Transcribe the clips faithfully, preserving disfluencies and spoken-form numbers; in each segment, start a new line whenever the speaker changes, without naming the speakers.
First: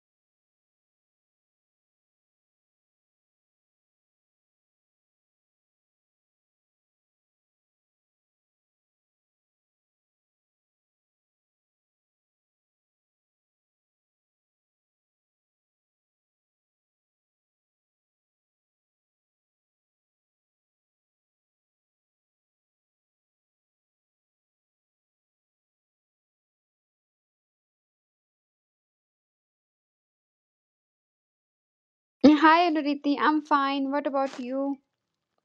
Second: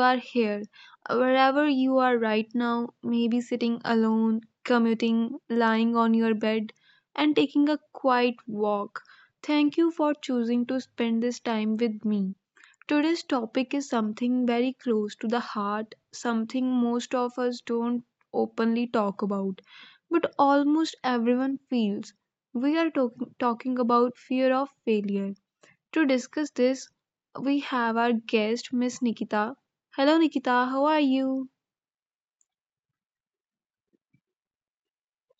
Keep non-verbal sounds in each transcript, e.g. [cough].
are here. Wherever you are right now, maybe sitting alone, commuting, lying on your bed, and taking a quiet walk, thank you for choosing to spend this time with me. Today's topic is something very close to the heart, something most of us don't openly talk about, but almost everyone feels. We are talk- talking about fear of failure. To discuss this, we have our guest, Miss Nikita. Hello, Nikita, how are you?
Hi, Aditi. I'm fine. What about you?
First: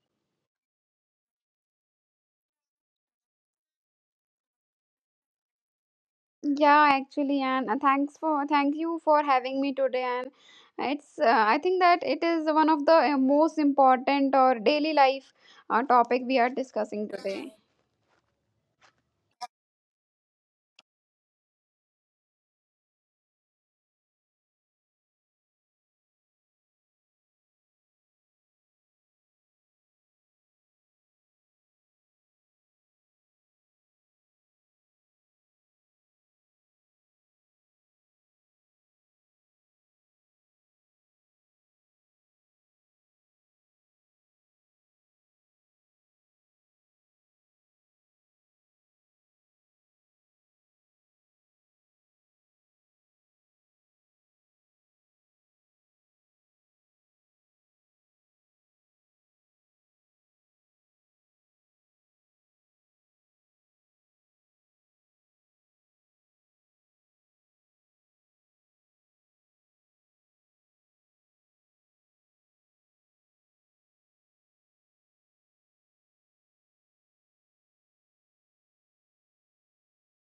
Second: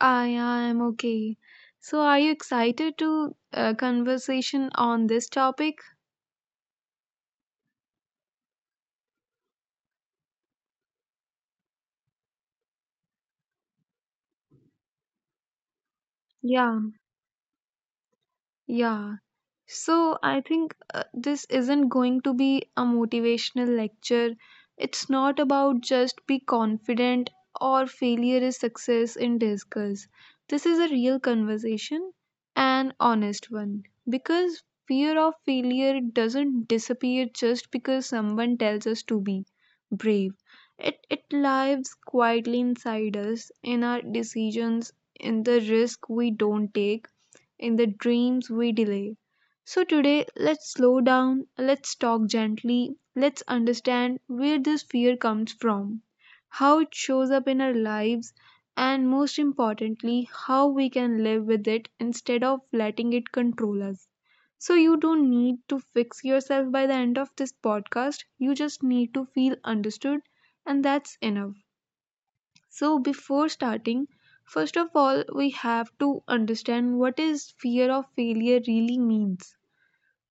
I am okay. So, are you excited to uh, conversation on this topic?
Yeah, actually, and uh, thanks for thank you for having me today. And it's uh, I think that it is one of the uh, most important or daily life uh, topic we are
Yeah,
discussing today.
yeah. So I think uh, this isn't going to be a motivational lecture. It's not about just be confident or failure is success in disguise. This is a real conversation, an honest one. Because fear of failure doesn't disappear just because someone tells us to be brave. It, it lives quietly inside us, in our decisions, in the risk we don't take in the dreams we delay. So, today, let's slow down, let's talk gently, let's understand where this fear comes from, how it shows up in our lives, and most importantly, how we can live with it instead of letting it control us. So, you don't need to fix yourself by the end of this podcast, you just need to feel understood, and that's enough. So before starting, first of all, we have to understand what is fear of failure really means.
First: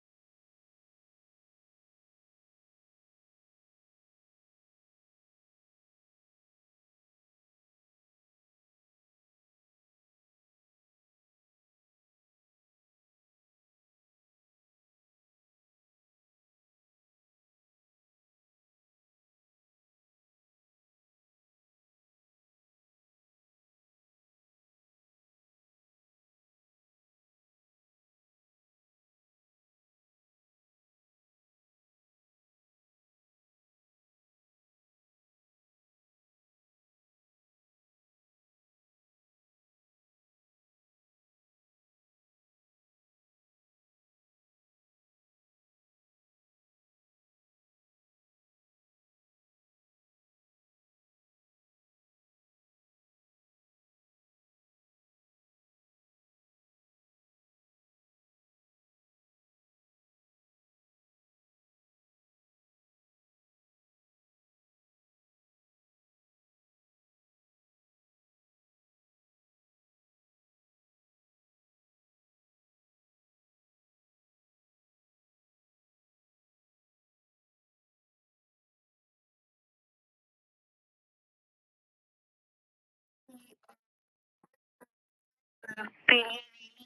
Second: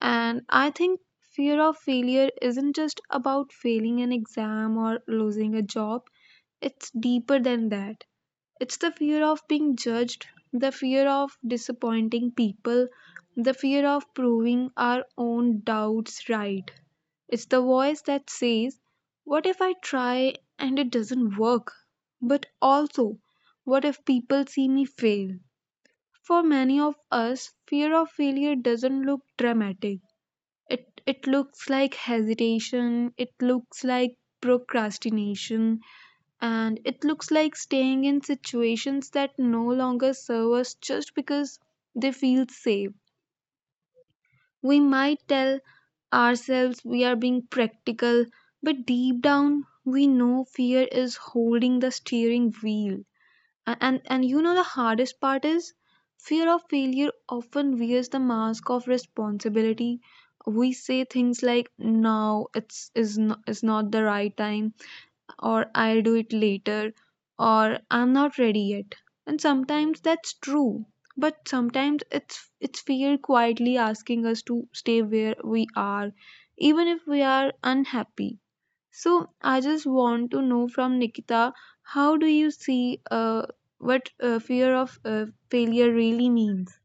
And I think fear of failure isn't just about failing an exam or losing a job. It's deeper than that. It's the fear of being judged, the fear of disappointing people, the fear of proving our own doubts right. It's the voice that says, what if I try and it doesn't work? But also, what if people see me fail? For many of us, fear of failure doesn't look dramatic. It, it looks like hesitation, it looks like procrastination, and it looks like staying in situations that no longer serve us just because they feel safe. We might tell ourselves we are being practical, but deep down we know fear is holding the steering wheel. A- And and you know the hardest part is fear of failure often wears the mask of responsibility. We say things like now it's is not, is not the right time or I'll do it later or I'm not ready yet. And sometimes that's true, but sometimes it's it's fear quietly asking us to stay where we are even if we are unhappy. So I just want to know from Nikita, how do you see uh, what uh, fear of uh, failure really means?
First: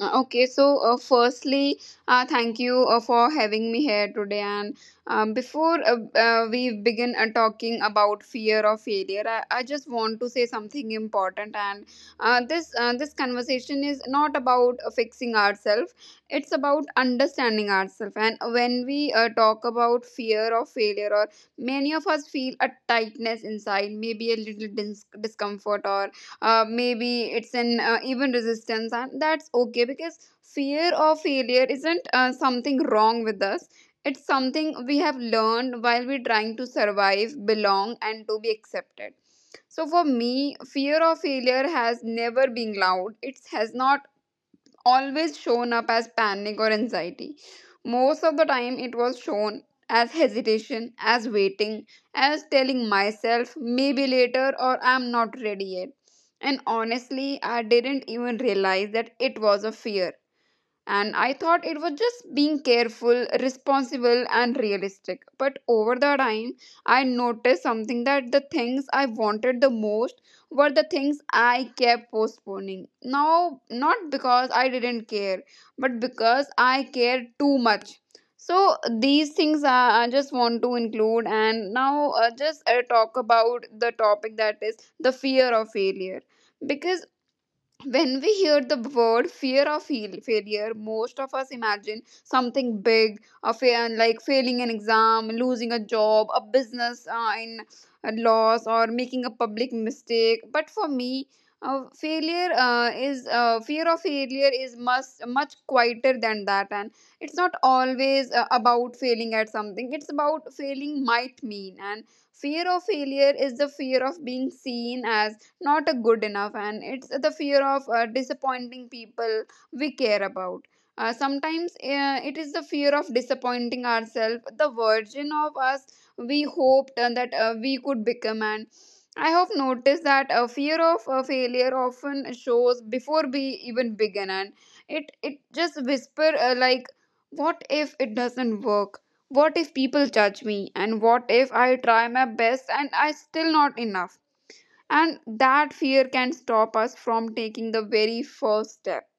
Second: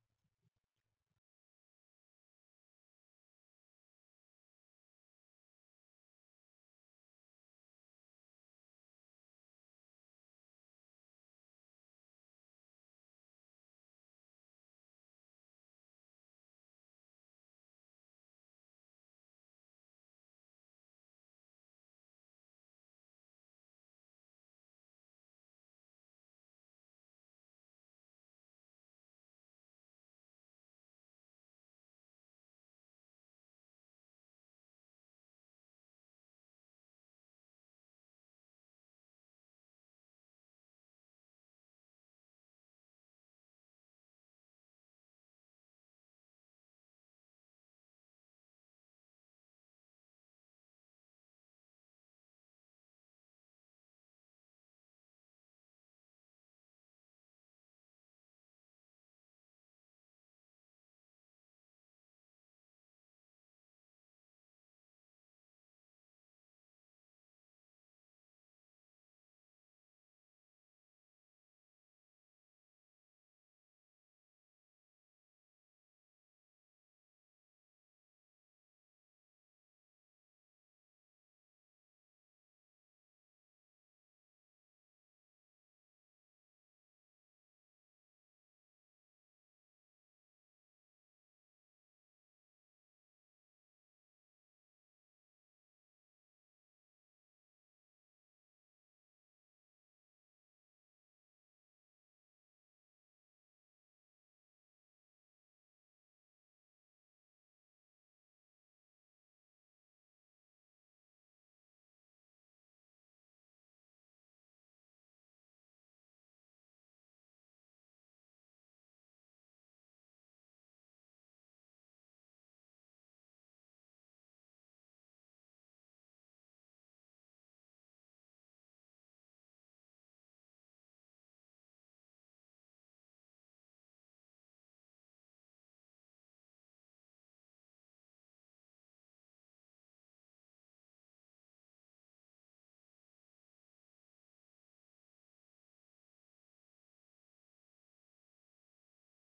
Uh, Okay, so uh, firstly, uh, thank you uh, for having me here today. And um, before uh, uh, we begin uh, talking about fear of failure, I, I just want to say something important. And uh, this uh, this conversation is not about uh, fixing ourselves; it's about understanding ourselves. And when we uh, talk about fear of failure, or many of us feel a tightness inside, maybe a little dis- discomfort, or uh, maybe it's an uh, even resistance, and that's okay because fear of failure isn't uh, something wrong with us. It's something we have learned while we're trying to survive, belong, and to be accepted. So for me, fear of failure has never been loud. It has not always shown up as panic or anxiety. Most of the time, it was shown as hesitation, as waiting, as telling myself, maybe later, or I'm not ready yet. And honestly, I didn't even realize that it was a fear, and I thought it was just being careful, responsible, and realistic. But over the time, I noticed something, that the things I wanted the most were the things I kept postponing. Now, not because I didn't care, but because I cared too much. So these things I, I just want to include, and now uh, just uh, talk about the topic that is the fear of failure. Because when we hear the word fear of fail- failure, most of us imagine something big, a fa- like failing an exam, losing a job, a business uh, in a loss, or making a public mistake. But for me, uh, failure uh, is uh, fear of failure is much much quieter than that. And it's not always uh, about failing at something, it's about failing might mean. And fear of failure is the fear of being seen as not a good enough, and it's the fear of uh, disappointing people we care about. Uh, sometimes uh, it is the fear of disappointing ourselves, the version of us we hoped uh, that uh, we could become. And I have noticed that a fear of uh, failure often shows before we even begin. And it it just whisper, uh, like, what if it doesn't work? What if people judge me? And what if I try my best and I still not enough? And that fear can stop us from taking the very first step.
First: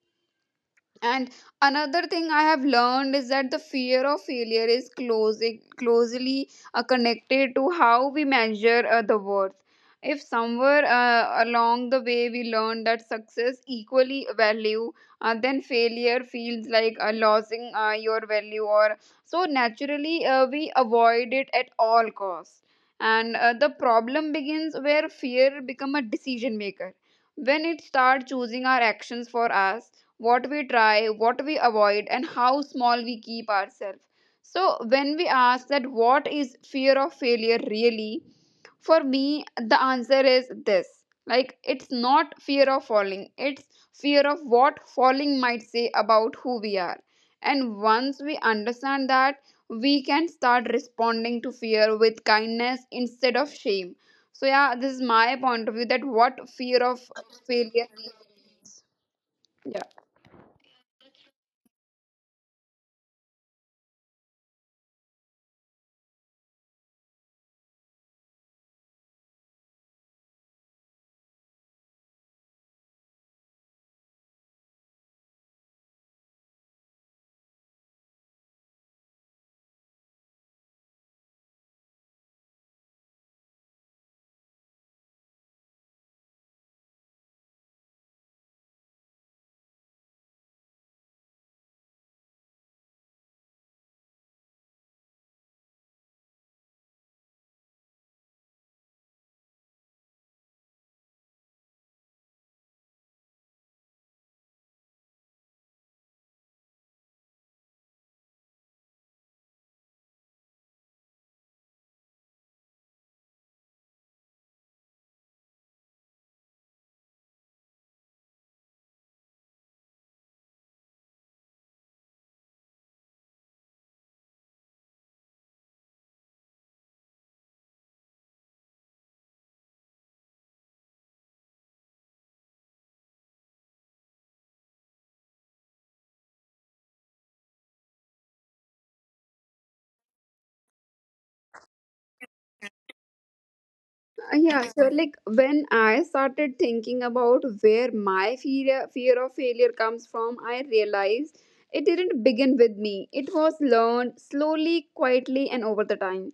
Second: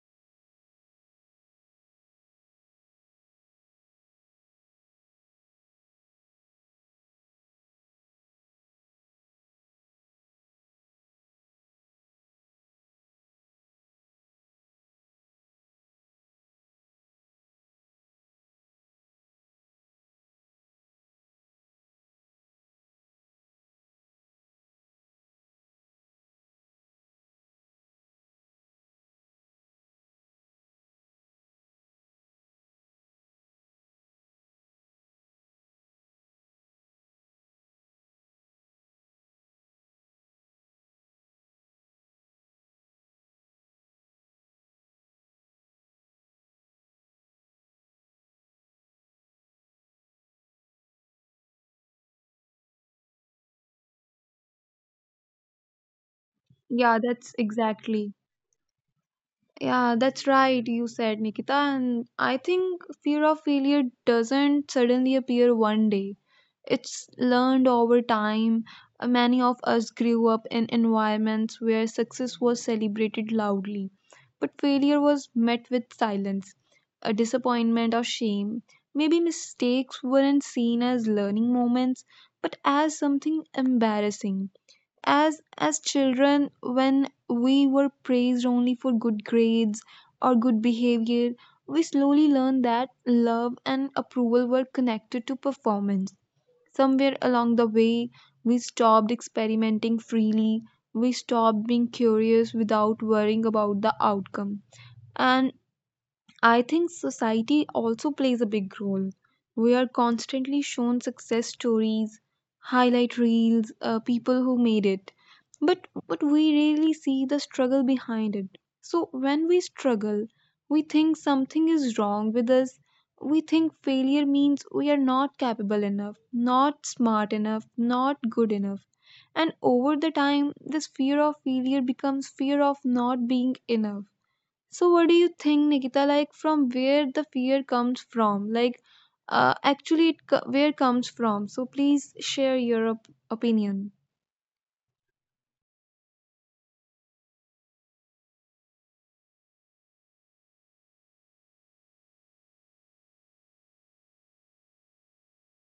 And another thing I have learned is that the fear of failure is closing, closely uh, connected to how we measure uh, the worth. If somewhere uh, along the way we learn that success equally value, uh, then failure feels like uh, losing uh, your value, or so naturally uh, we avoid it at all costs. And uh, the problem begins where fear become a decision maker. When it starts choosing our actions for us, what we try, what we avoid, and how small we keep ourselves. So, when we ask that what is fear of failure really, for me, the answer is this, like, it's not fear of falling, it's fear of what falling might say about who we are. And once we understand that, we can start responding to fear with kindness instead of shame. So, yeah, this is my point of view that what fear
Yeah,
of
that's
failure
exactly.
means. Yeah.
Yeah, that's right, you said, Nikita. And I think fear of failure doesn't suddenly appear one day. It's learned over time. Uh, Many of us grew up in environments where success was celebrated loudly, but failure was met with silence, a disappointment or shame. Maybe mistakes weren't seen as learning moments, but as something embarrassing. As as children, when we were praised only for good grades or good behavior, we slowly learned that love and approval were connected to performance. Somewhere along the way we stopped experimenting freely, we stopped being curious without worrying about the outcome. And I think society also plays a big role. We are constantly shown success stories, highlight reels, uh, people who made it, but but we rarely see the struggle behind it. So when we struggle, we think something is wrong with us. We think failure means we are not capable enough, not smart enough, not good enough. And over the time, this fear of failure becomes fear of not being enough. So, what do you think, Nikita? Like, from where the fear comes from? Like, uh, actually, it co- where comes from? So, please share your op-
Uh,
opinion.
Yeah, so like when I started thinking about where my fear fear of failure comes from, I realized it didn't begin with me. It was learned slowly, quietly, and over the time.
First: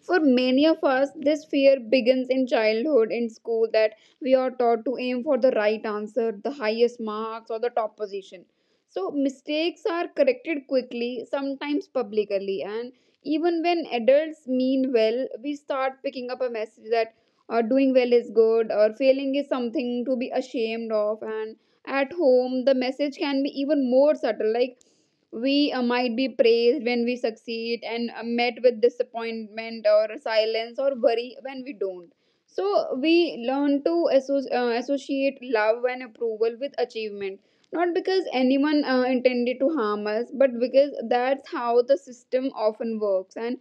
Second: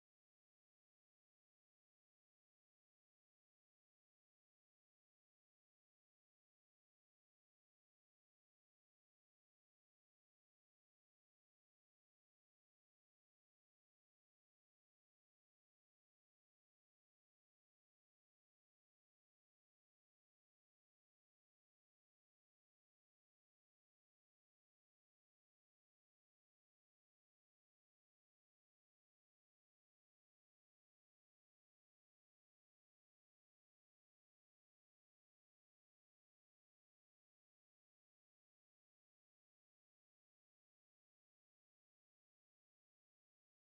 For many of us, this fear begins in childhood, in school, that we are taught to aim for the right answer, the highest marks, or the top position. So, mistakes are corrected quickly, sometimes publicly, and even when adults mean well, we start picking up a message that uh, doing well is good, or failing is something to be ashamed of. And at home, the message can be even more subtle, like we uh, might be praised when we succeed, and uh, met with disappointment or silence or worry when we don't. So we learn to asso- uh, associate love and approval with achievement, not because anyone uh, intended to harm us, but because that's how the system often works. And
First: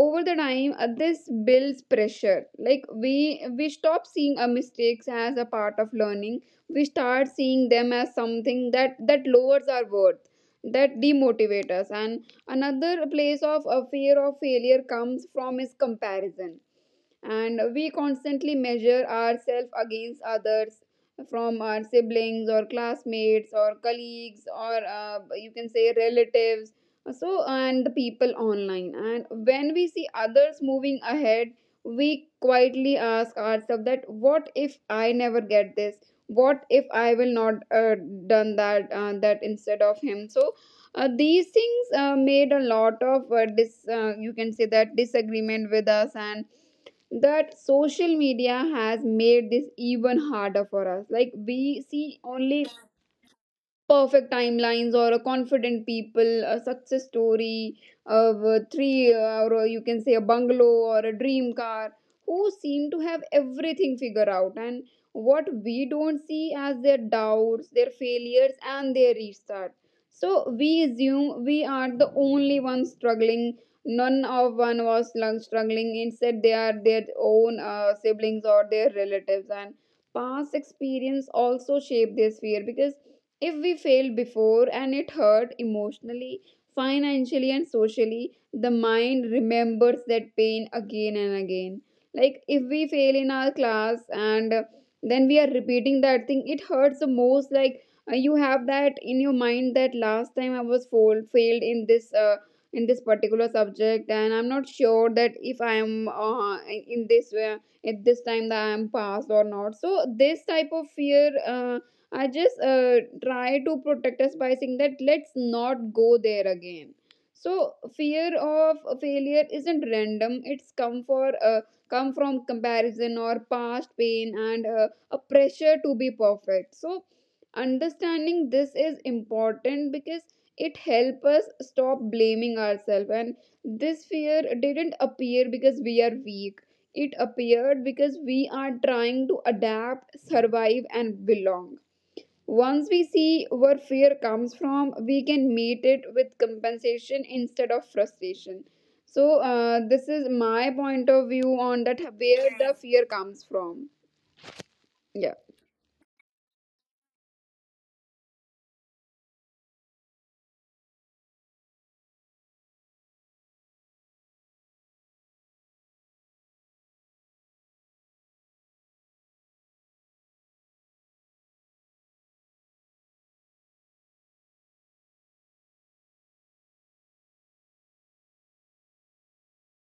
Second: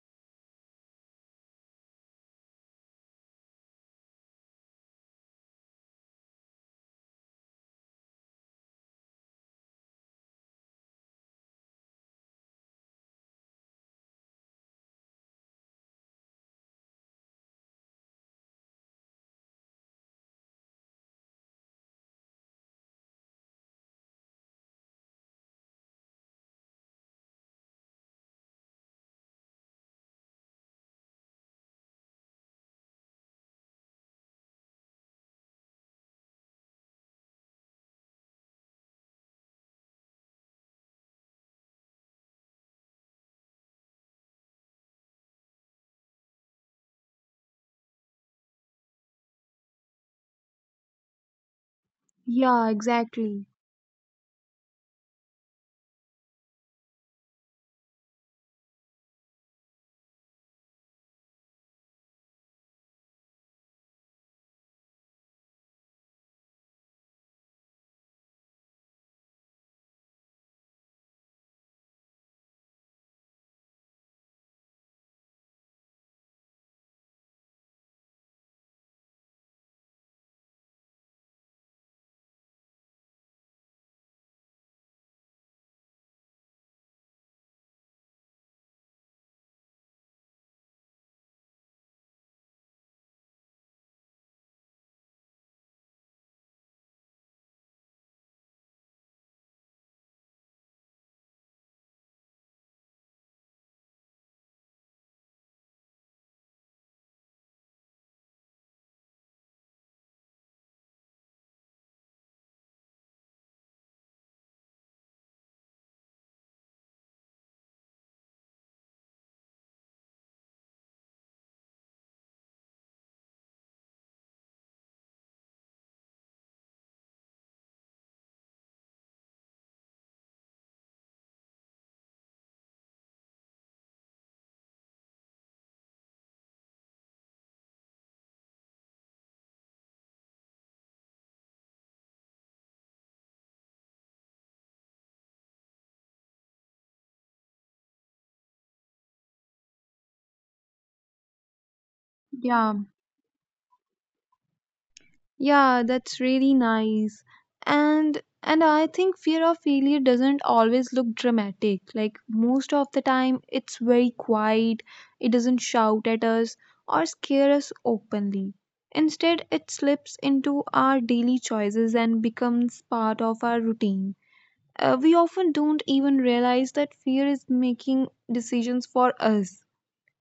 over the time, uh, this builds pressure, like we we stop seeing our mistakes as a part of learning. We start seeing them as something that that lowers our worth, that demotivate us. And another place of a fear of failure comes from is comparison. And we constantly measure ourselves against others, from our siblings, or classmates, or colleagues, or uh, you can say relatives. So, and the people online. And when we see others moving ahead, we quietly ask ourselves that, what if I never get this? What if I will not uh, done that uh, that instead of him? So uh, these things uh, made a lot of uh, dis uh, you can say that disagreement with us. And that social media has made this even harder for us, like we see
Yeah,
only
exactly.
perfect timelines, or a confident people, a success story of a three uh, or you can say a bungalow or a dream car, who seem to have everything figured out. And what we don't see as their doubts, their failures, and their restart. So we assume we are the only ones struggling, none of one was lung- struggling, instead they are their own uh, siblings or their relatives. And past experience also shape this fear, because if we failed before and it hurt emotionally, financially, and socially, the mind remembers that pain again and again. Like if we fail in our class and uh, then we are repeating that thing, it hurts the most. Like uh, you have that in your mind that last time I was failed failed in this uh, in this particular subject, and I'm not sure that if I am uh, in this way at this time that I am passed or not. So this type of fear. Uh, I just uh, try to protect us by saying that let's not go there again. So fear of failure isn't random. It's come for uh, come from comparison or past pain and uh, a pressure to be perfect. So understanding this is important because it helps us stop blaming ourselves. And this fear didn't appear because we are weak. It appeared because we are trying to adapt, survive, and belong. Once we see where fear comes from, we can meet it with compensation instead of frustration. So, uh, this is my point of view on that where
Yeah.
the fear comes from. Yeah.
Yeah, that's really nice. And and I think fear of failure doesn't always look dramatic. Like most of the time it's very quiet. It doesn't shout at us or scare us openly. Instead, it slips into our daily choices and becomes part of our routine. Uh, we often don't even realize that fear is making decisions for us.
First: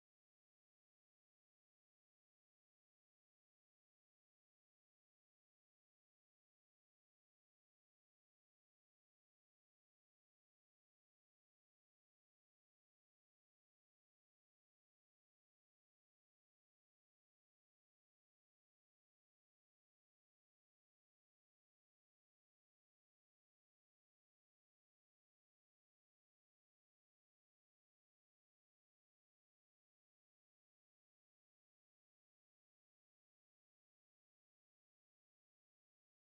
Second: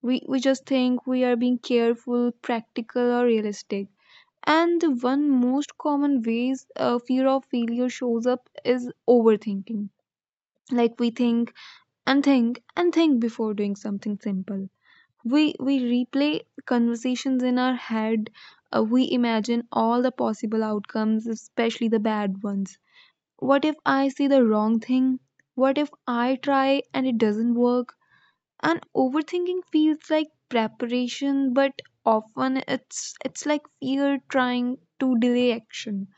We we just think we are being careful, practical or realistic. And the one most common ways uh, fear of failure shows up is overthinking. Like we think and think and think before doing something simple. We we replay conversations in our head. Uh, we imagine all the possible outcomes, especially the bad ones. What if I say the wrong thing? What if I try and it doesn't work? And overthinking feels like preparation, but often it's it's like fear trying to delay action.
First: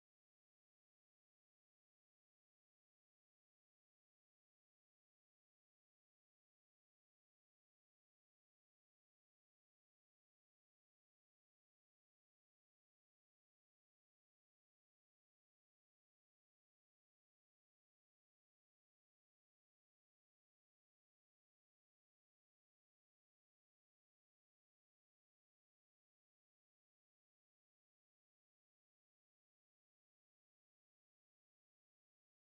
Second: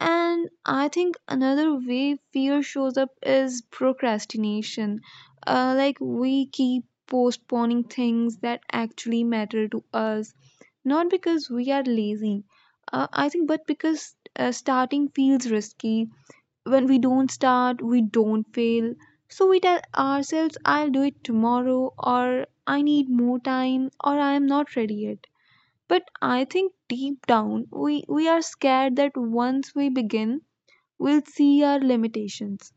And I think another way fear shows up is procrastination. Uh, like we keep postponing things that actually matter to us, not because we are lazy, uh, I think, but because uh, starting feels risky. When we don't start, we don't fail. So we tell ourselves, I'll do it tomorrow, or I need more time, or I am not ready yet. But I think deep down, we, we are scared that once we begin, we'll see our limitations.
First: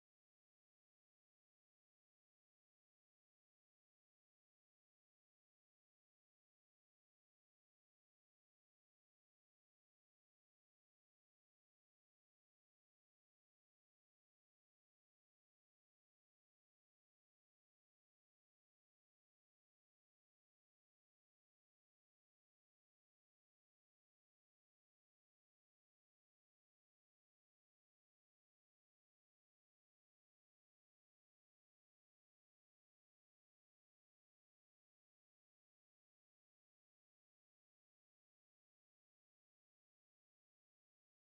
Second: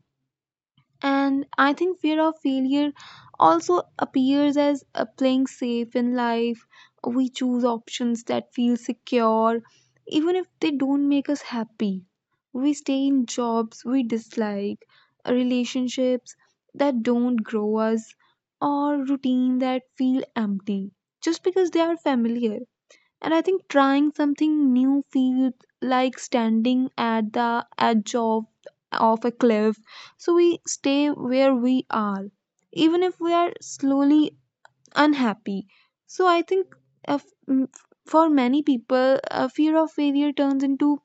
And I think fear of failure also appears as uh, playing safe in life. We choose options that feel secure, even if they don't make us happy. We stay in jobs we dislike, relationships that don't grow us, or routine that feel empty just because they are familiar. And I think trying something new feels like standing at the edge of of a cliff. So we stay where we are even if we are slowly unhappy. So I think, uh, f- m- for many people, a fear of failure turns into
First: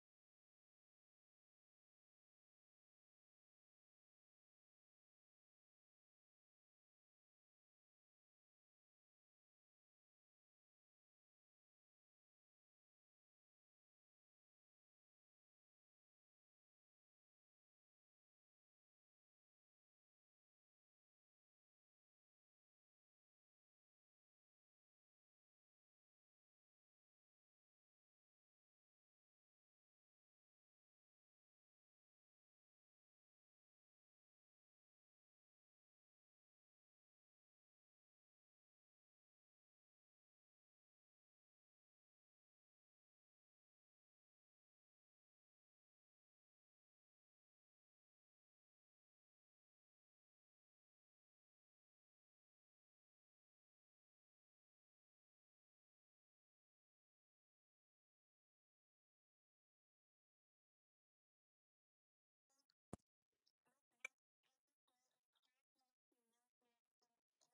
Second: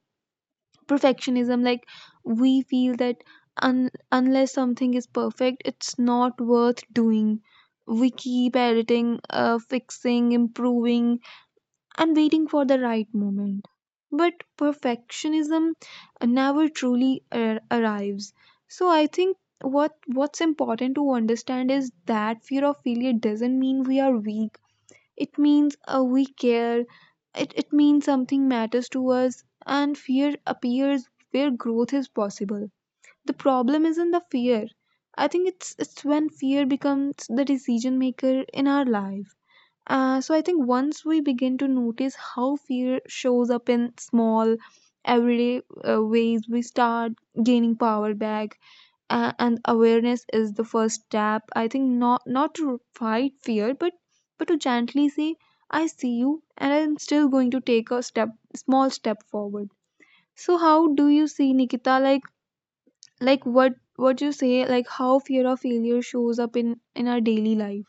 perfectionism. Like we feel that un- unless something is perfect, it's not worth doing. We keep editing, uh, fixing, improving, and waiting for the right moment. But perfectionism never truly ar- arrives. So I think what what's important to understand is that fear of failure doesn't mean we are weak. It means uh, we care. It it means something matters to us, and fear appears where growth is possible. The problem isn't the fear. I think it's it's when fear becomes the decision maker in our life. Uh, so I think once we begin to notice how fear shows up in small, everyday uh, ways, we start gaining power back. Uh, and awareness is the first step. I think not not to fight fear, but but to gently say, "I see you, and I'm still going to take a step, small step forward." So how do you see Nikita? Like like what what you say? Like how fear of failure shows up in in our daily life?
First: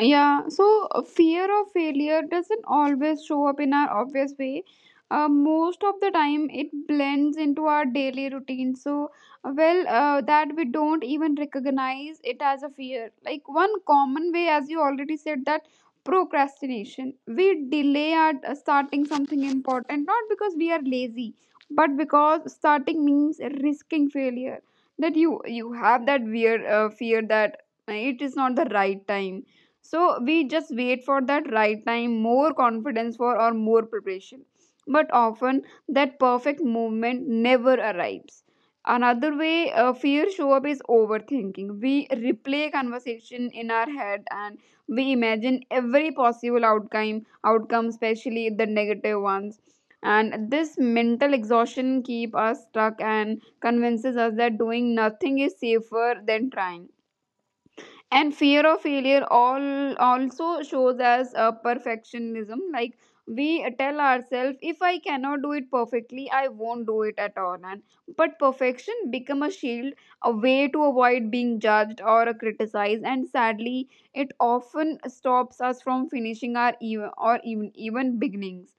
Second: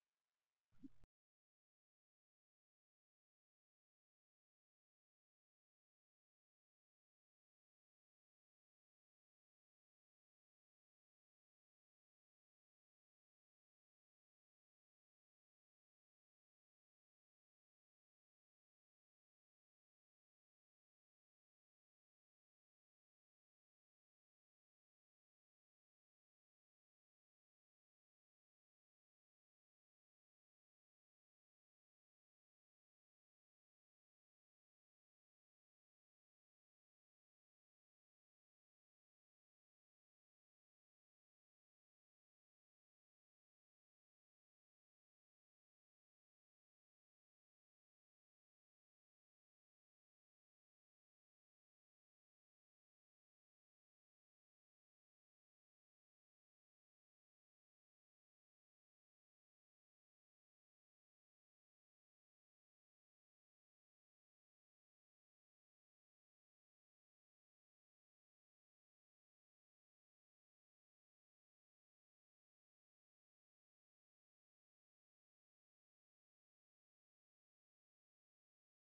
Yeah, so uh, fear of failure doesn't always show up in our obvious way. Uh, most of the time, it blends into our daily routine. So, uh, well, uh, that we don't even recognize it as a fear. Like, one common way, as you already said, that procrastination. We delay our uh, starting something important, not because we are lazy, but because starting means risking failure. That you you have that weird uh, fear that uh, it is not the right time. So we just wait for that right time, more confidence for, or more preparation. But often that perfect moment never arrives. Another way uh, fear show up is overthinking. We replay conversation in our head, and we imagine every possible outcome outcome, especially the negative ones. And this mental exhaustion keep us stuck and convinces us that doing nothing is safer than trying. And fear of failure all also shows as a perfectionism, like we tell ourselves, if I cannot do it perfectly, I won't do it at all. And but perfection become a shield, a way to avoid being judged or criticized. And sadly, it often stops us from finishing our even, or even even beginnings.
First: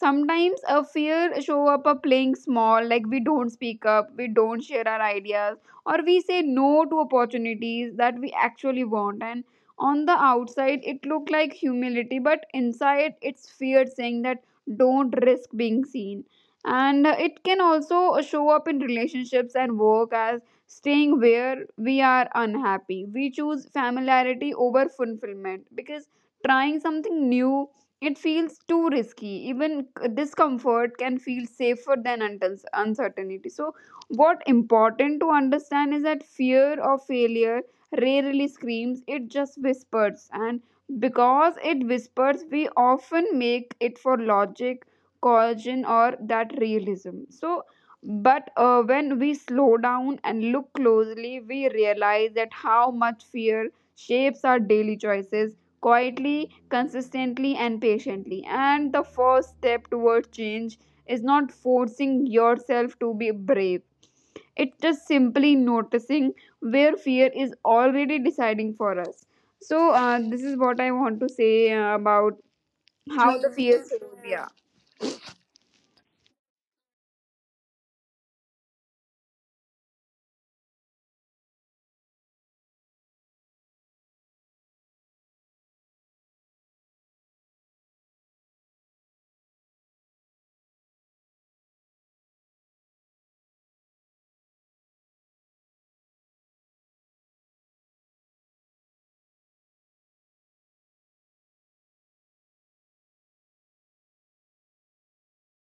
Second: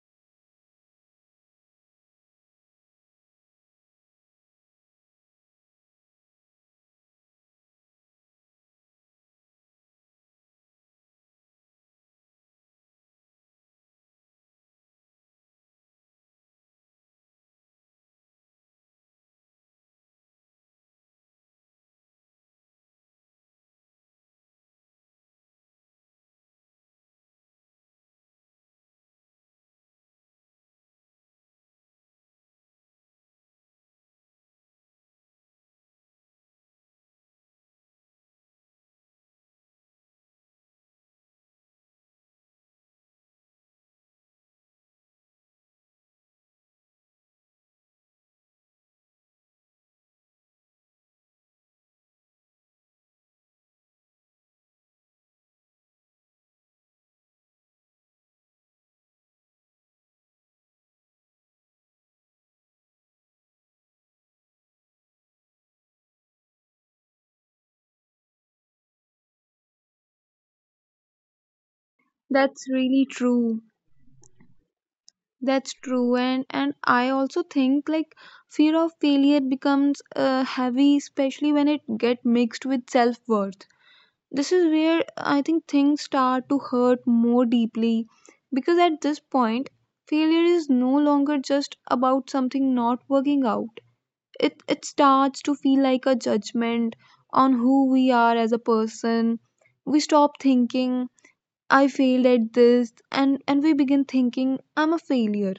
Sometimes a fear show up a playing small, like we don't speak up, we don't share our ideas, or we say no to opportunities that we actually want. And on the outside it look like humility, but inside it's fear saying that, don't risk being seen. And uh, it can also show up in relationships and work as staying where we are unhappy. We choose familiarity over fulfillment because trying something new, it feels too risky. Even c- discomfort can feel safer than until uncertainty. So what important to understand is that fear of failure rarely screams, it just whispers. And because it whispers, we often make it for logic, coercion, or that realism. So, but uh, when we slow down and look closely, we realize that how much fear shapes our daily choices quietly, consistently, and patiently. And the first step toward change is not forcing yourself to be brave, it's just simply noticing where fear is already deciding for us. So, uh, this is what I want to say uh, about
That's really
how the
true.
fear. Yeah.
That's true. And and I also think, like, fear of failure becomes uh, heavy, especially when it get mixed with self-worth. This is where I think things start to hurt more deeply, because at this point, failure is no longer just about something not working out. It it starts to feel like a judgment on who we are as a person. We stop thinking, I failed at this, and and we begin thinking, I'm a failure.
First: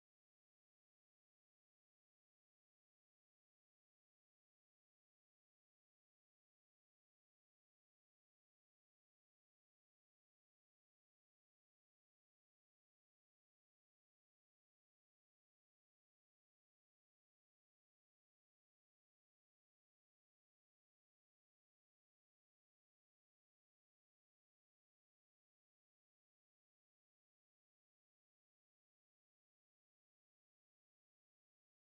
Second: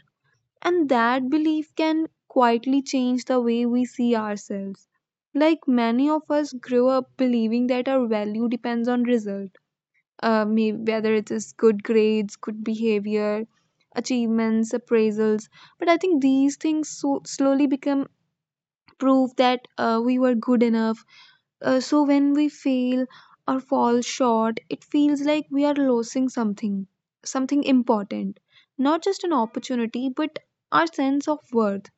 And that belief can quietly change the way we see ourselves. Like many of us grew up believing that our value depends on result, uh, maybe whether it is good grades, good behavior, achievements, appraisals. But I think these things so slowly become proof that uh, we were good enough. Uh, so when we fail or fall short, it feels like we are losing something, something important, not just an opportunity, but our sense of worth.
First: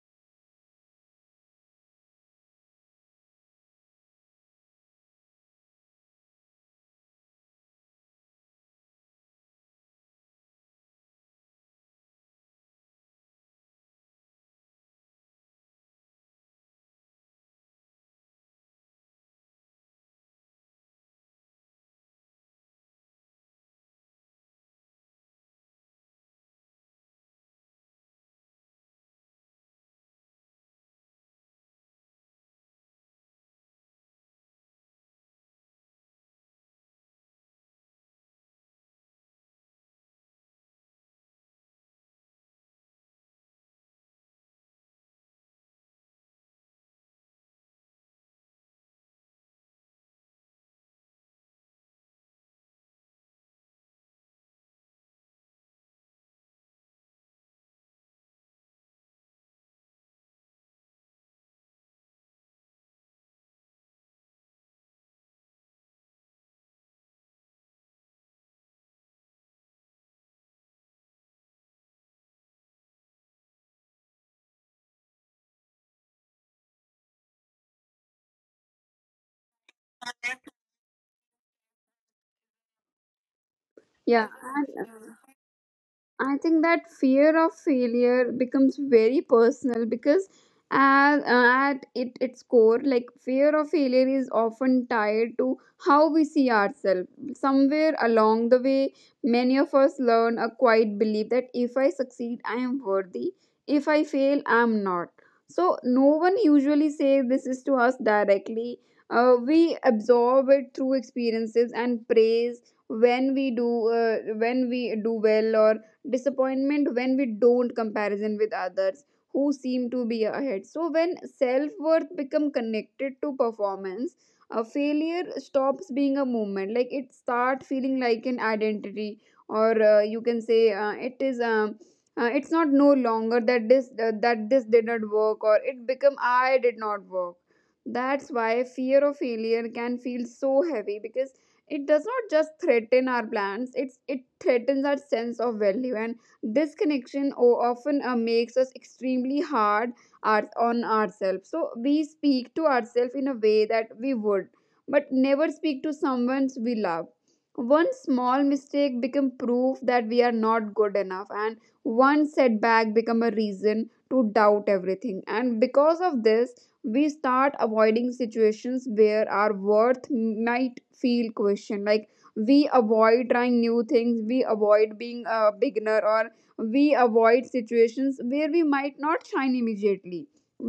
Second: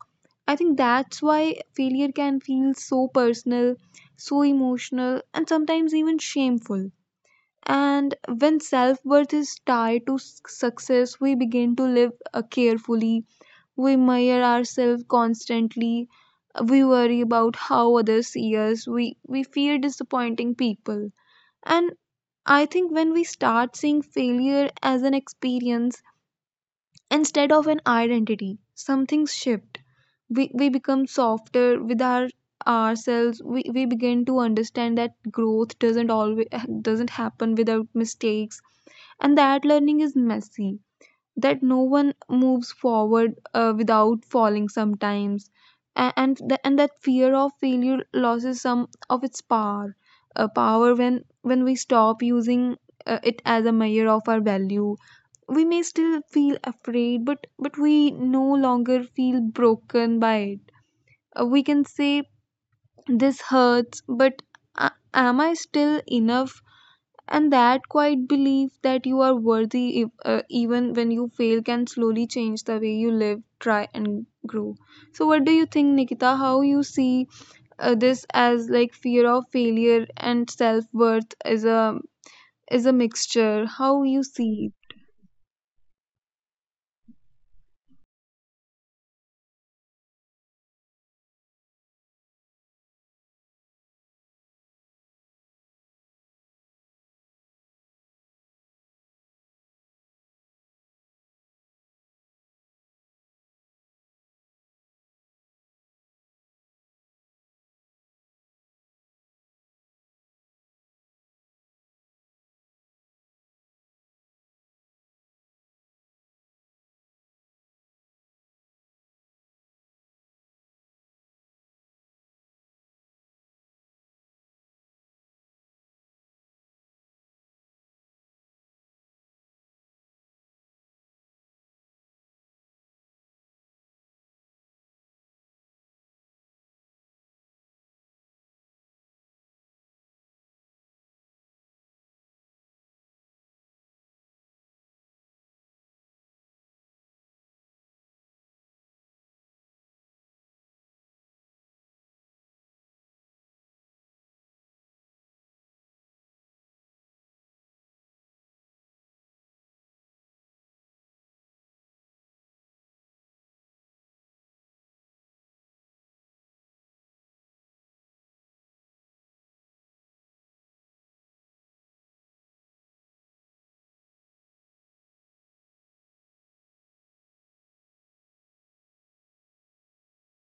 I think that's why failure can feel so personal, so emotional, and sometimes even shameful. And when self worth is tied to s- success, we begin to live uh, carefully. We measure ourselves constantly. We worry about how others see us. We, we fear disappointing people. And I think when we start seeing failure as an experience instead of an identity, something shift. We, we become softer with our ourselves. We, we begin to understand that growth doesn't always [laughs] doesn't happen without mistakes, and that learning is messy, that no one moves forward uh, without falling sometimes. A- and th- and that fear of failure loses some of its power uh, power when when we stop using uh, it as a measure of our value. We may still feel afraid, but but we no longer feel broken by it. Uh, we can say, this hurts, but a- am I still enough? And that quiet belief that you are worthy if, uh, even when you fail can slowly change the way you live, try, and grow. So what do you think, Nikita? How you see, uh, this as, like, fear of failure and self worth is a is a mixture.
Yeah,
How you see it?
I think that fear of failure becomes very personal because at, at it, its core, like fear of failure is often tied to how we see ourselves. Somewhere along the way, many of us learn a quiet belief that if I succeed, I am worthy. If I fail, I am not. So, no one usually says this is to us directly. Uh, we absorb it through experiences and praise when we do uh, when we do well, or disappointment when we don't, comparison with others who seem to be ahead. So when self-worth become connected to performance, a failure stops being a movement, like it start feeling like an identity. Or uh, you can say uh, it is um, uh, it's not no longer that this uh, that this did not work, or it become I did not work. That's why fear of failure can feel so heavy, because it does not just threaten our plans, it's it threatens our sense of value. And this connection o- often uh, makes us extremely hard our, on ourselves. So we speak to ourselves in a way that we would but never speak to someone we love. One small mistake become proof that we are not good enough, and one setback become a reason to doubt everything. And because of this, we start avoiding situations where our worth might feel questioned. Like, we avoid trying new things, we avoid being a beginner, or we avoid situations where we might not shine immediately.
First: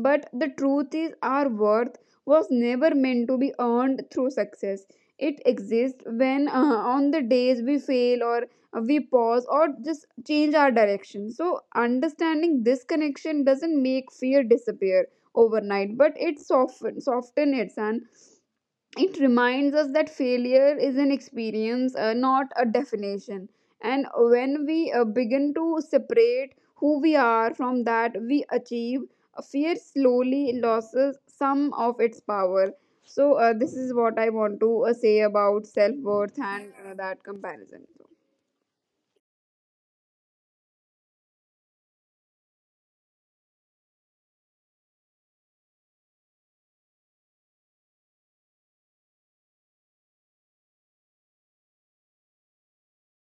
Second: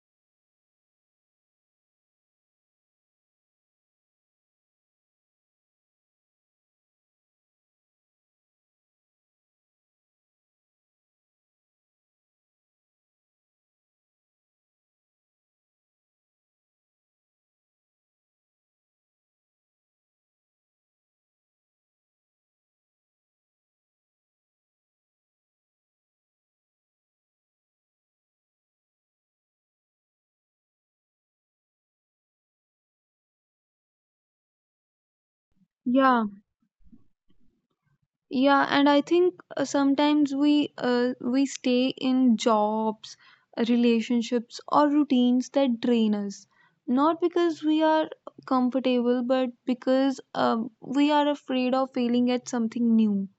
But the truth is, our worth was never meant to be earned through success. It exists when uh, on the days we fail, or we pause, or just change our direction. So understanding this connection doesn't make fear disappear overnight, but it softens, soften it. And it reminds us that failure is an experience, uh, not a definition. And when we uh, begin to separate who we are from that we achieve, uh, fear slowly loses some of its power. So uh, this is what I want to uh, say about self
Yeah.
worth and uh, that comparison.
Yeah, and I think uh, sometimes we uh, we stay in jobs, relationships, or routines that drain us, not because we are comfortable, but because um, we are afraid of failing at something new.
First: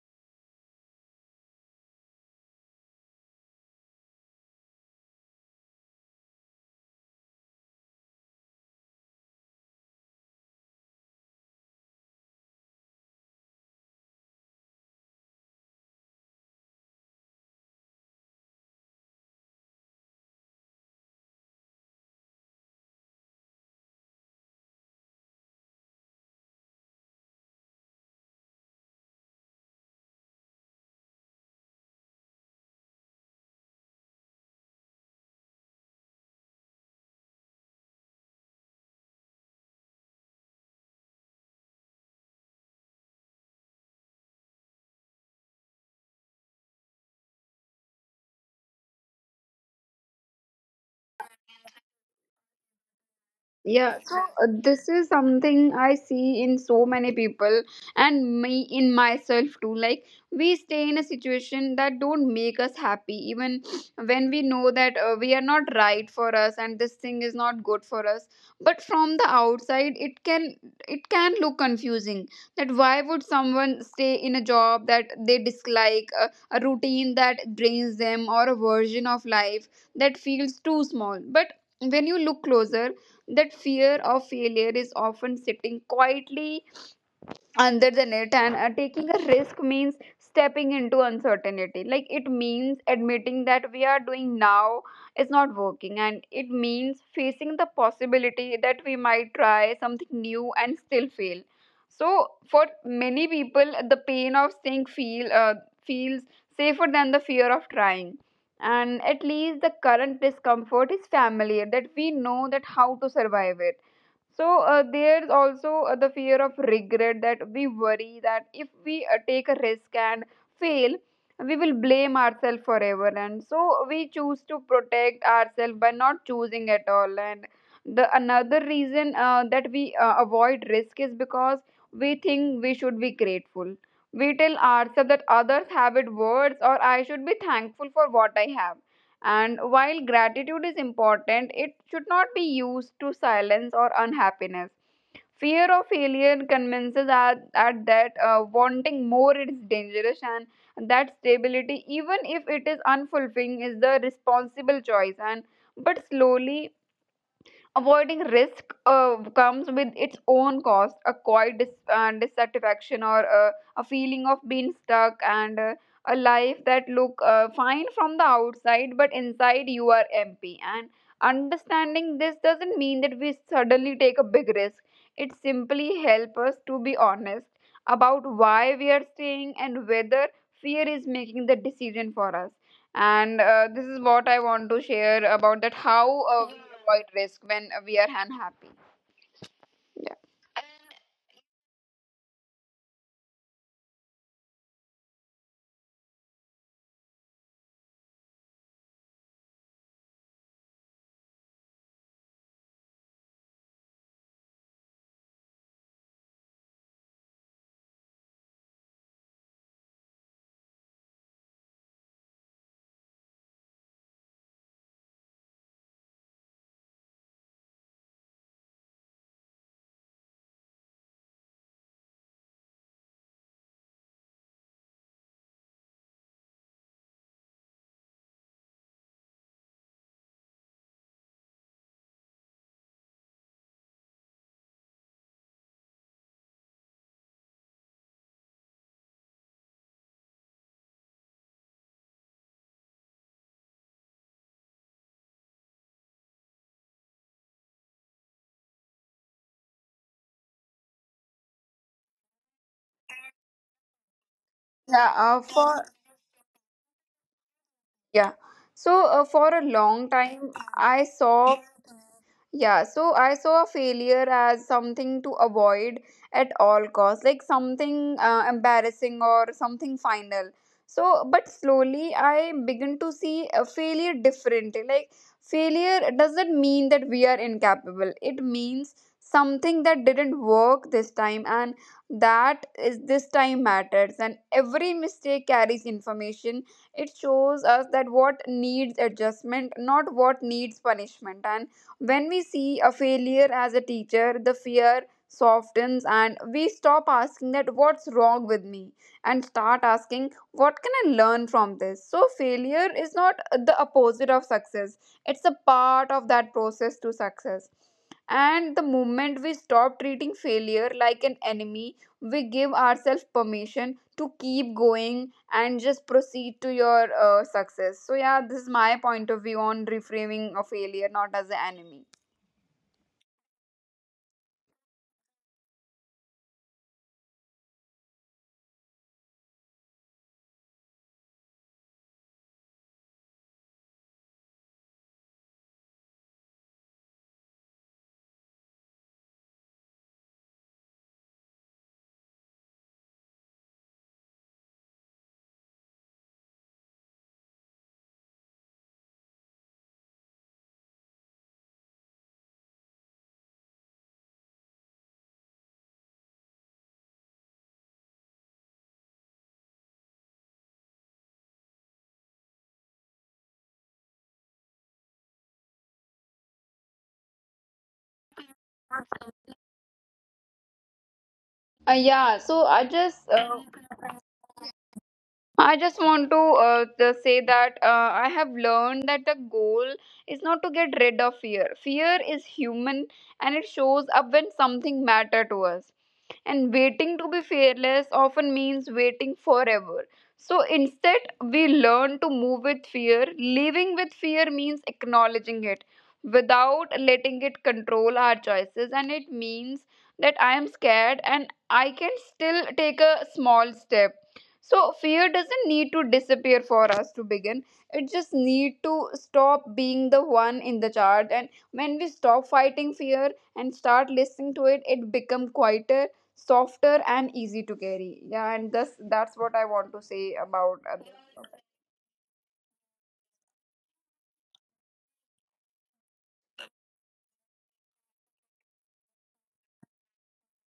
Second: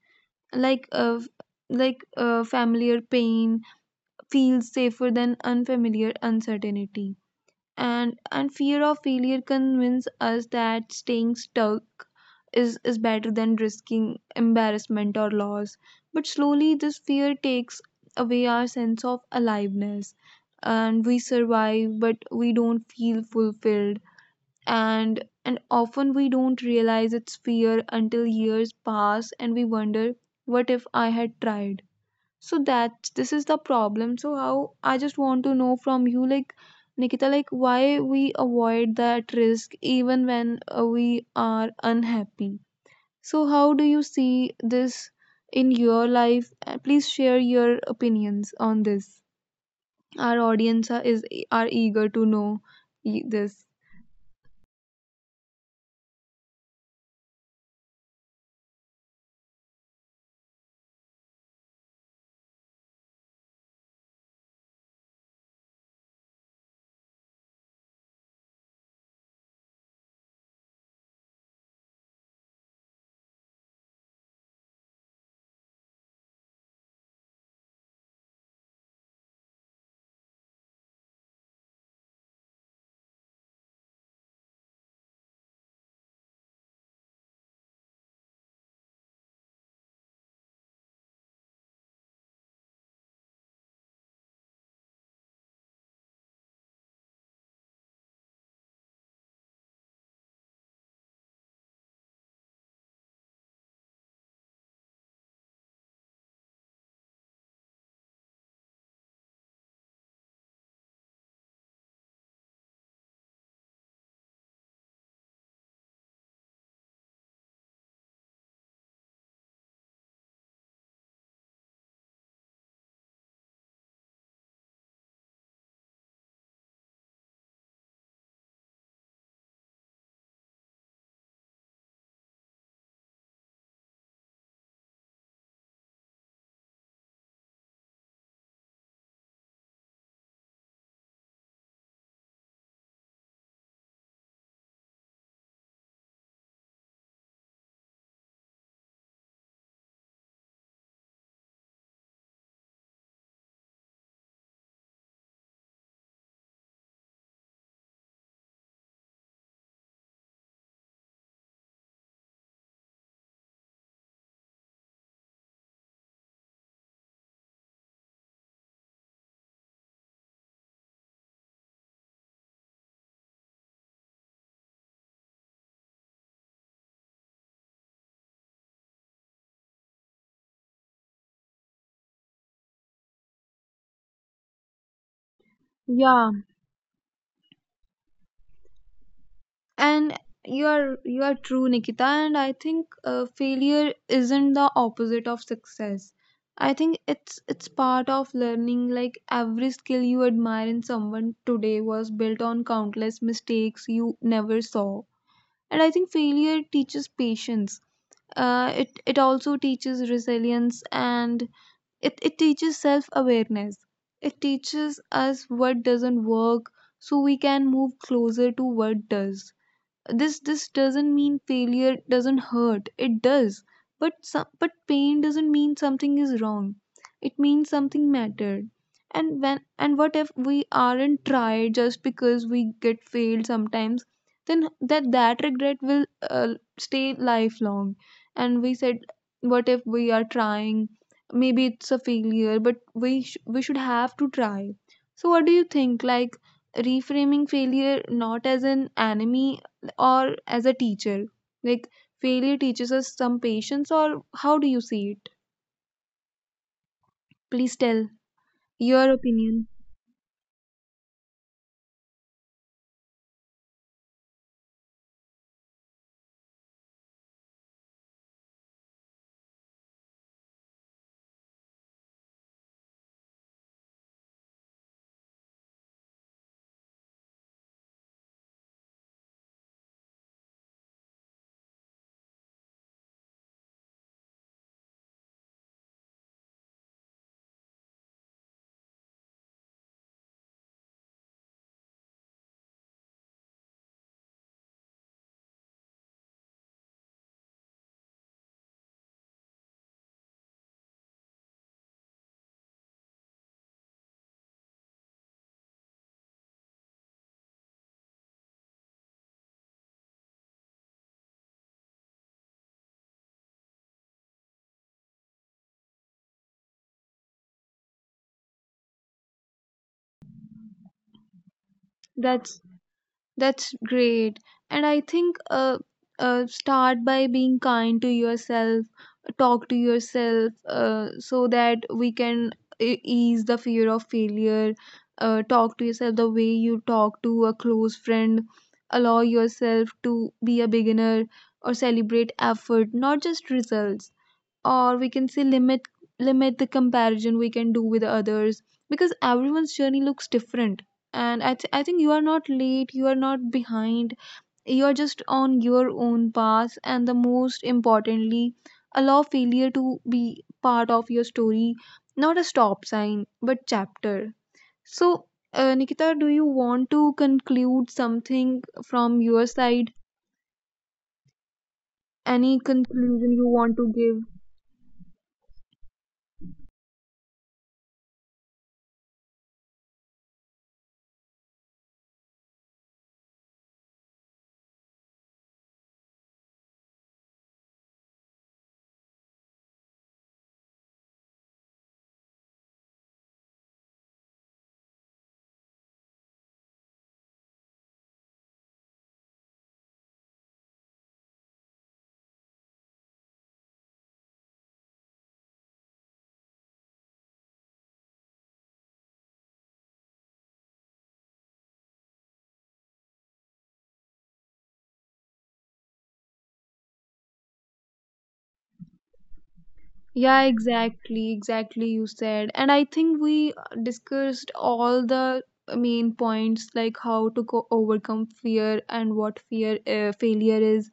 Like uh, f- like uh, familiar pain feels safer than unfamiliar uncertainty. And and fear of failure convince us that staying stuck is is better than risking embarrassment or loss. But slowly this fear takes away our sense of aliveness, and we survive but we don't feel fulfilled. And and often we don't realize it's fear until years pass and we wonder, what if I had tried? So that this is the problem. So how, I just want to know from you, like Nikita, like why we avoid that risk even when uh, we are unhappy. So how do you see this in your life? Uh, Please share your opinions on this. Our audience are, is are eager to know e- this.
Yeah, so uh, this is something I see in so many people, and me in myself too. Like, we stay in a situation that don't make us happy, even when we know that uh, we are not right for us and this thing is not good for us. But from the outside, it can, it can look confusing. That why would someone stay in a job that they dislike, a, a routine that drains them, or a version of life that feels too small? But when you look closer, that fear of failure is often sitting quietly under the net. And uh, taking a risk means stepping into uncertainty, like it means admitting that we are doing now is not working, and it means facing the possibility that we might try something new and still fail. So for many people, the pain of saying feel uh, feels safer than the fear of trying, and at least the current discomfort is familiar, that we know that how to survive it. So uh, there's also uh, the fear of regret, that we worry that if we uh, take a risk and fail, we will blame ourselves forever. And so we choose to protect ourselves by not choosing at all. And the another reason uh, that we uh, avoid risk is because we think we should be grateful. We tell ourselves that others have it worse, or I should be thankful for what I have. And while gratitude is important, it should not be used to silence or unhappiness. Fear of failure convinces us at that uh, wanting more is dangerous, and that stability, even if it is unfulfilling, is the responsible choice. And but slowly, avoiding risk uh, comes with its own cost, a quiet dis- uh, dissatisfaction, or uh, a feeling of being stuck, and uh, a life that look uh, fine from the outside, but inside you are empty. And understanding this doesn't mean that we suddenly take a big risk. It simply helps us to be honest about why we are staying and whether fear is making the decision for us. And uh, this is what I want to share about that how
Yeah.
uh, we avoid risk when we are unhappy.
And
Yeah.
you are you are true, Nikita, and I think uh, failure isn't the opposite of success. I think it's it's part of learning. Like every skill you admire in someone today was built on countless mistakes you never saw. And I think failure teaches patience. uh, it it also teaches resilience, and it, it teaches self awareness. It teaches us what doesn't work so we can move closer to what does. This this doesn't mean failure doesn't hurt. It does. But some, but pain doesn't mean something is wrong. It means something mattered. And when, and what if we aren't tried just because we get failed sometimes? Then that that regret will uh, stay lifelong. And we said, what if we are trying? Maybe it's a failure, but we sh- we should have to try. So what do you think, like reframing failure not as an enemy or as a teacher? Like, failure teaches us some
yeah uh,
patience,
for
or how do you see it?
yeah so uh,
Please
for a
tell
long time
your
I
opinion.
saw. Yeah, so I saw failure as something to avoid at all costs, like something uh, embarrassing or something final. So, but slowly I began to see a failure differently. Like, failure doesn't mean that we are incapable, it means something that didn't work this time, and that is this time matters. And every mistake carries information, it shows us that what needs adjustment, not what needs punishment. And when we see a failure as a teacher, the fear softens, and we stop asking that what's wrong with me and start asking what can I learn from this. So failure is not the opposite of success. It's a part of that process to success. And the moment we stop treating failure like an enemy, we give ourselves permission to keep going and just proceed to your uh, success. So, yeah, this is my point of view on reframing a failure not as an enemy.
That's that's great, and I think uh, uh, start by being kind to yourself, talk to yourself, uh, so that we can e- ease the fear of failure. Uh, talk to yourself the way you talk to a close friend. Allow yourself to be a beginner, or celebrate effort, not just results. Or we can say, limit limit the comparison we can do with others, because everyone's journey looks different. And I, th- I think you are not late, you are not behind, you are just on your own path. And the most importantly, allow failure to be part of your story, not a stop sign but chapter. So uh, Nikita, do you want to conclude something from your side,
Uh, yeah,
any
so I
conclusion
just.
you
Uh,
want to give?
I just want to uh, the- say that uh, I have learned that the goal is not to get rid of fear. Fear is human, and it shows up when something matters to us. And waiting to be fearless often means waiting forever. So instead, we learn to move with fear. Living with fear means acknowledging it without letting it control our choices. And it means that I am scared and I can still take a small step, so fear doesn't need to disappear for us to begin. It just need to stop being the one in the charge. And when we stop fighting fear and start listening to it, it become quieter, softer, and easy to carry. Yeah, and that's that's what I want to
Yeah,
say about.
exactly, exactly. You said, and I think we uh, discussed all the main points, like how to go overcome fear and what fear uh, failure is.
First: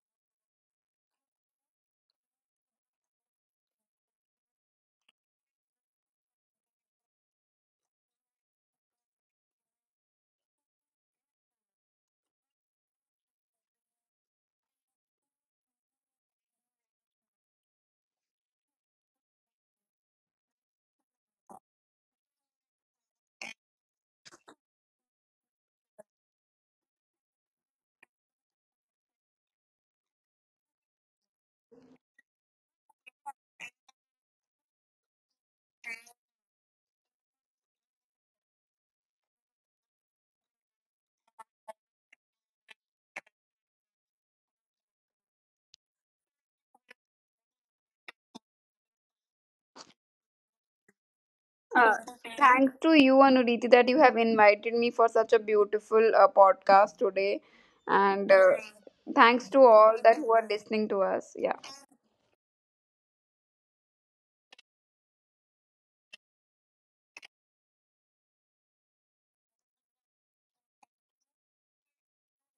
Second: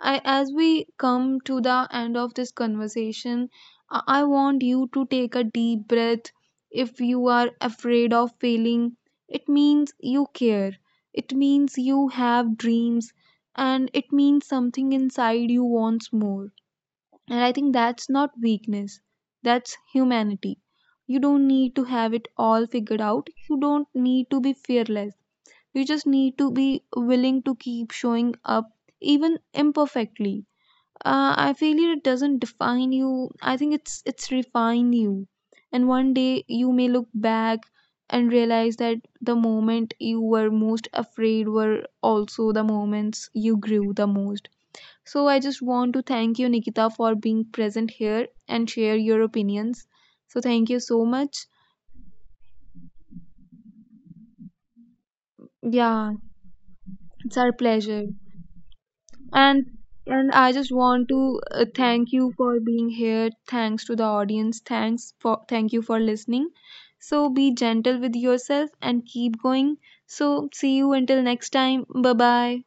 I, As we come to the end of this conversation, I, I want you to take a deep breath. If you are afraid of failing, it means you care. It means you have dreams, and it means something inside you wants more. And I think that's not weakness, that's humanity. You don't need to have it all figured out, you don't need to be fearless. You just need to be willing to keep showing up, even imperfectly. Uh, I feel it doesn't define you. I think it's it's refine you. And one day you may look back and realize that the moment you were most afraid were also the moments you grew the most. So I just want to thank you, Nikita, for being present here and share your opinions. So thank you so much.
Uh, uh, Thanks to you, Anuriti, that you have invited me for such a
Yeah,
beautiful uh, podcast
it's
today,
our pleasure.
and uh, thanks to
And
all that
and
who
I
are
just
listening
want
to
to
us.
uh,
Yeah.
thank you for being here. Thanks to the audience. Thanks for thank you for listening. So be gentle with yourself and keep going. So see you until next time. Bye bye.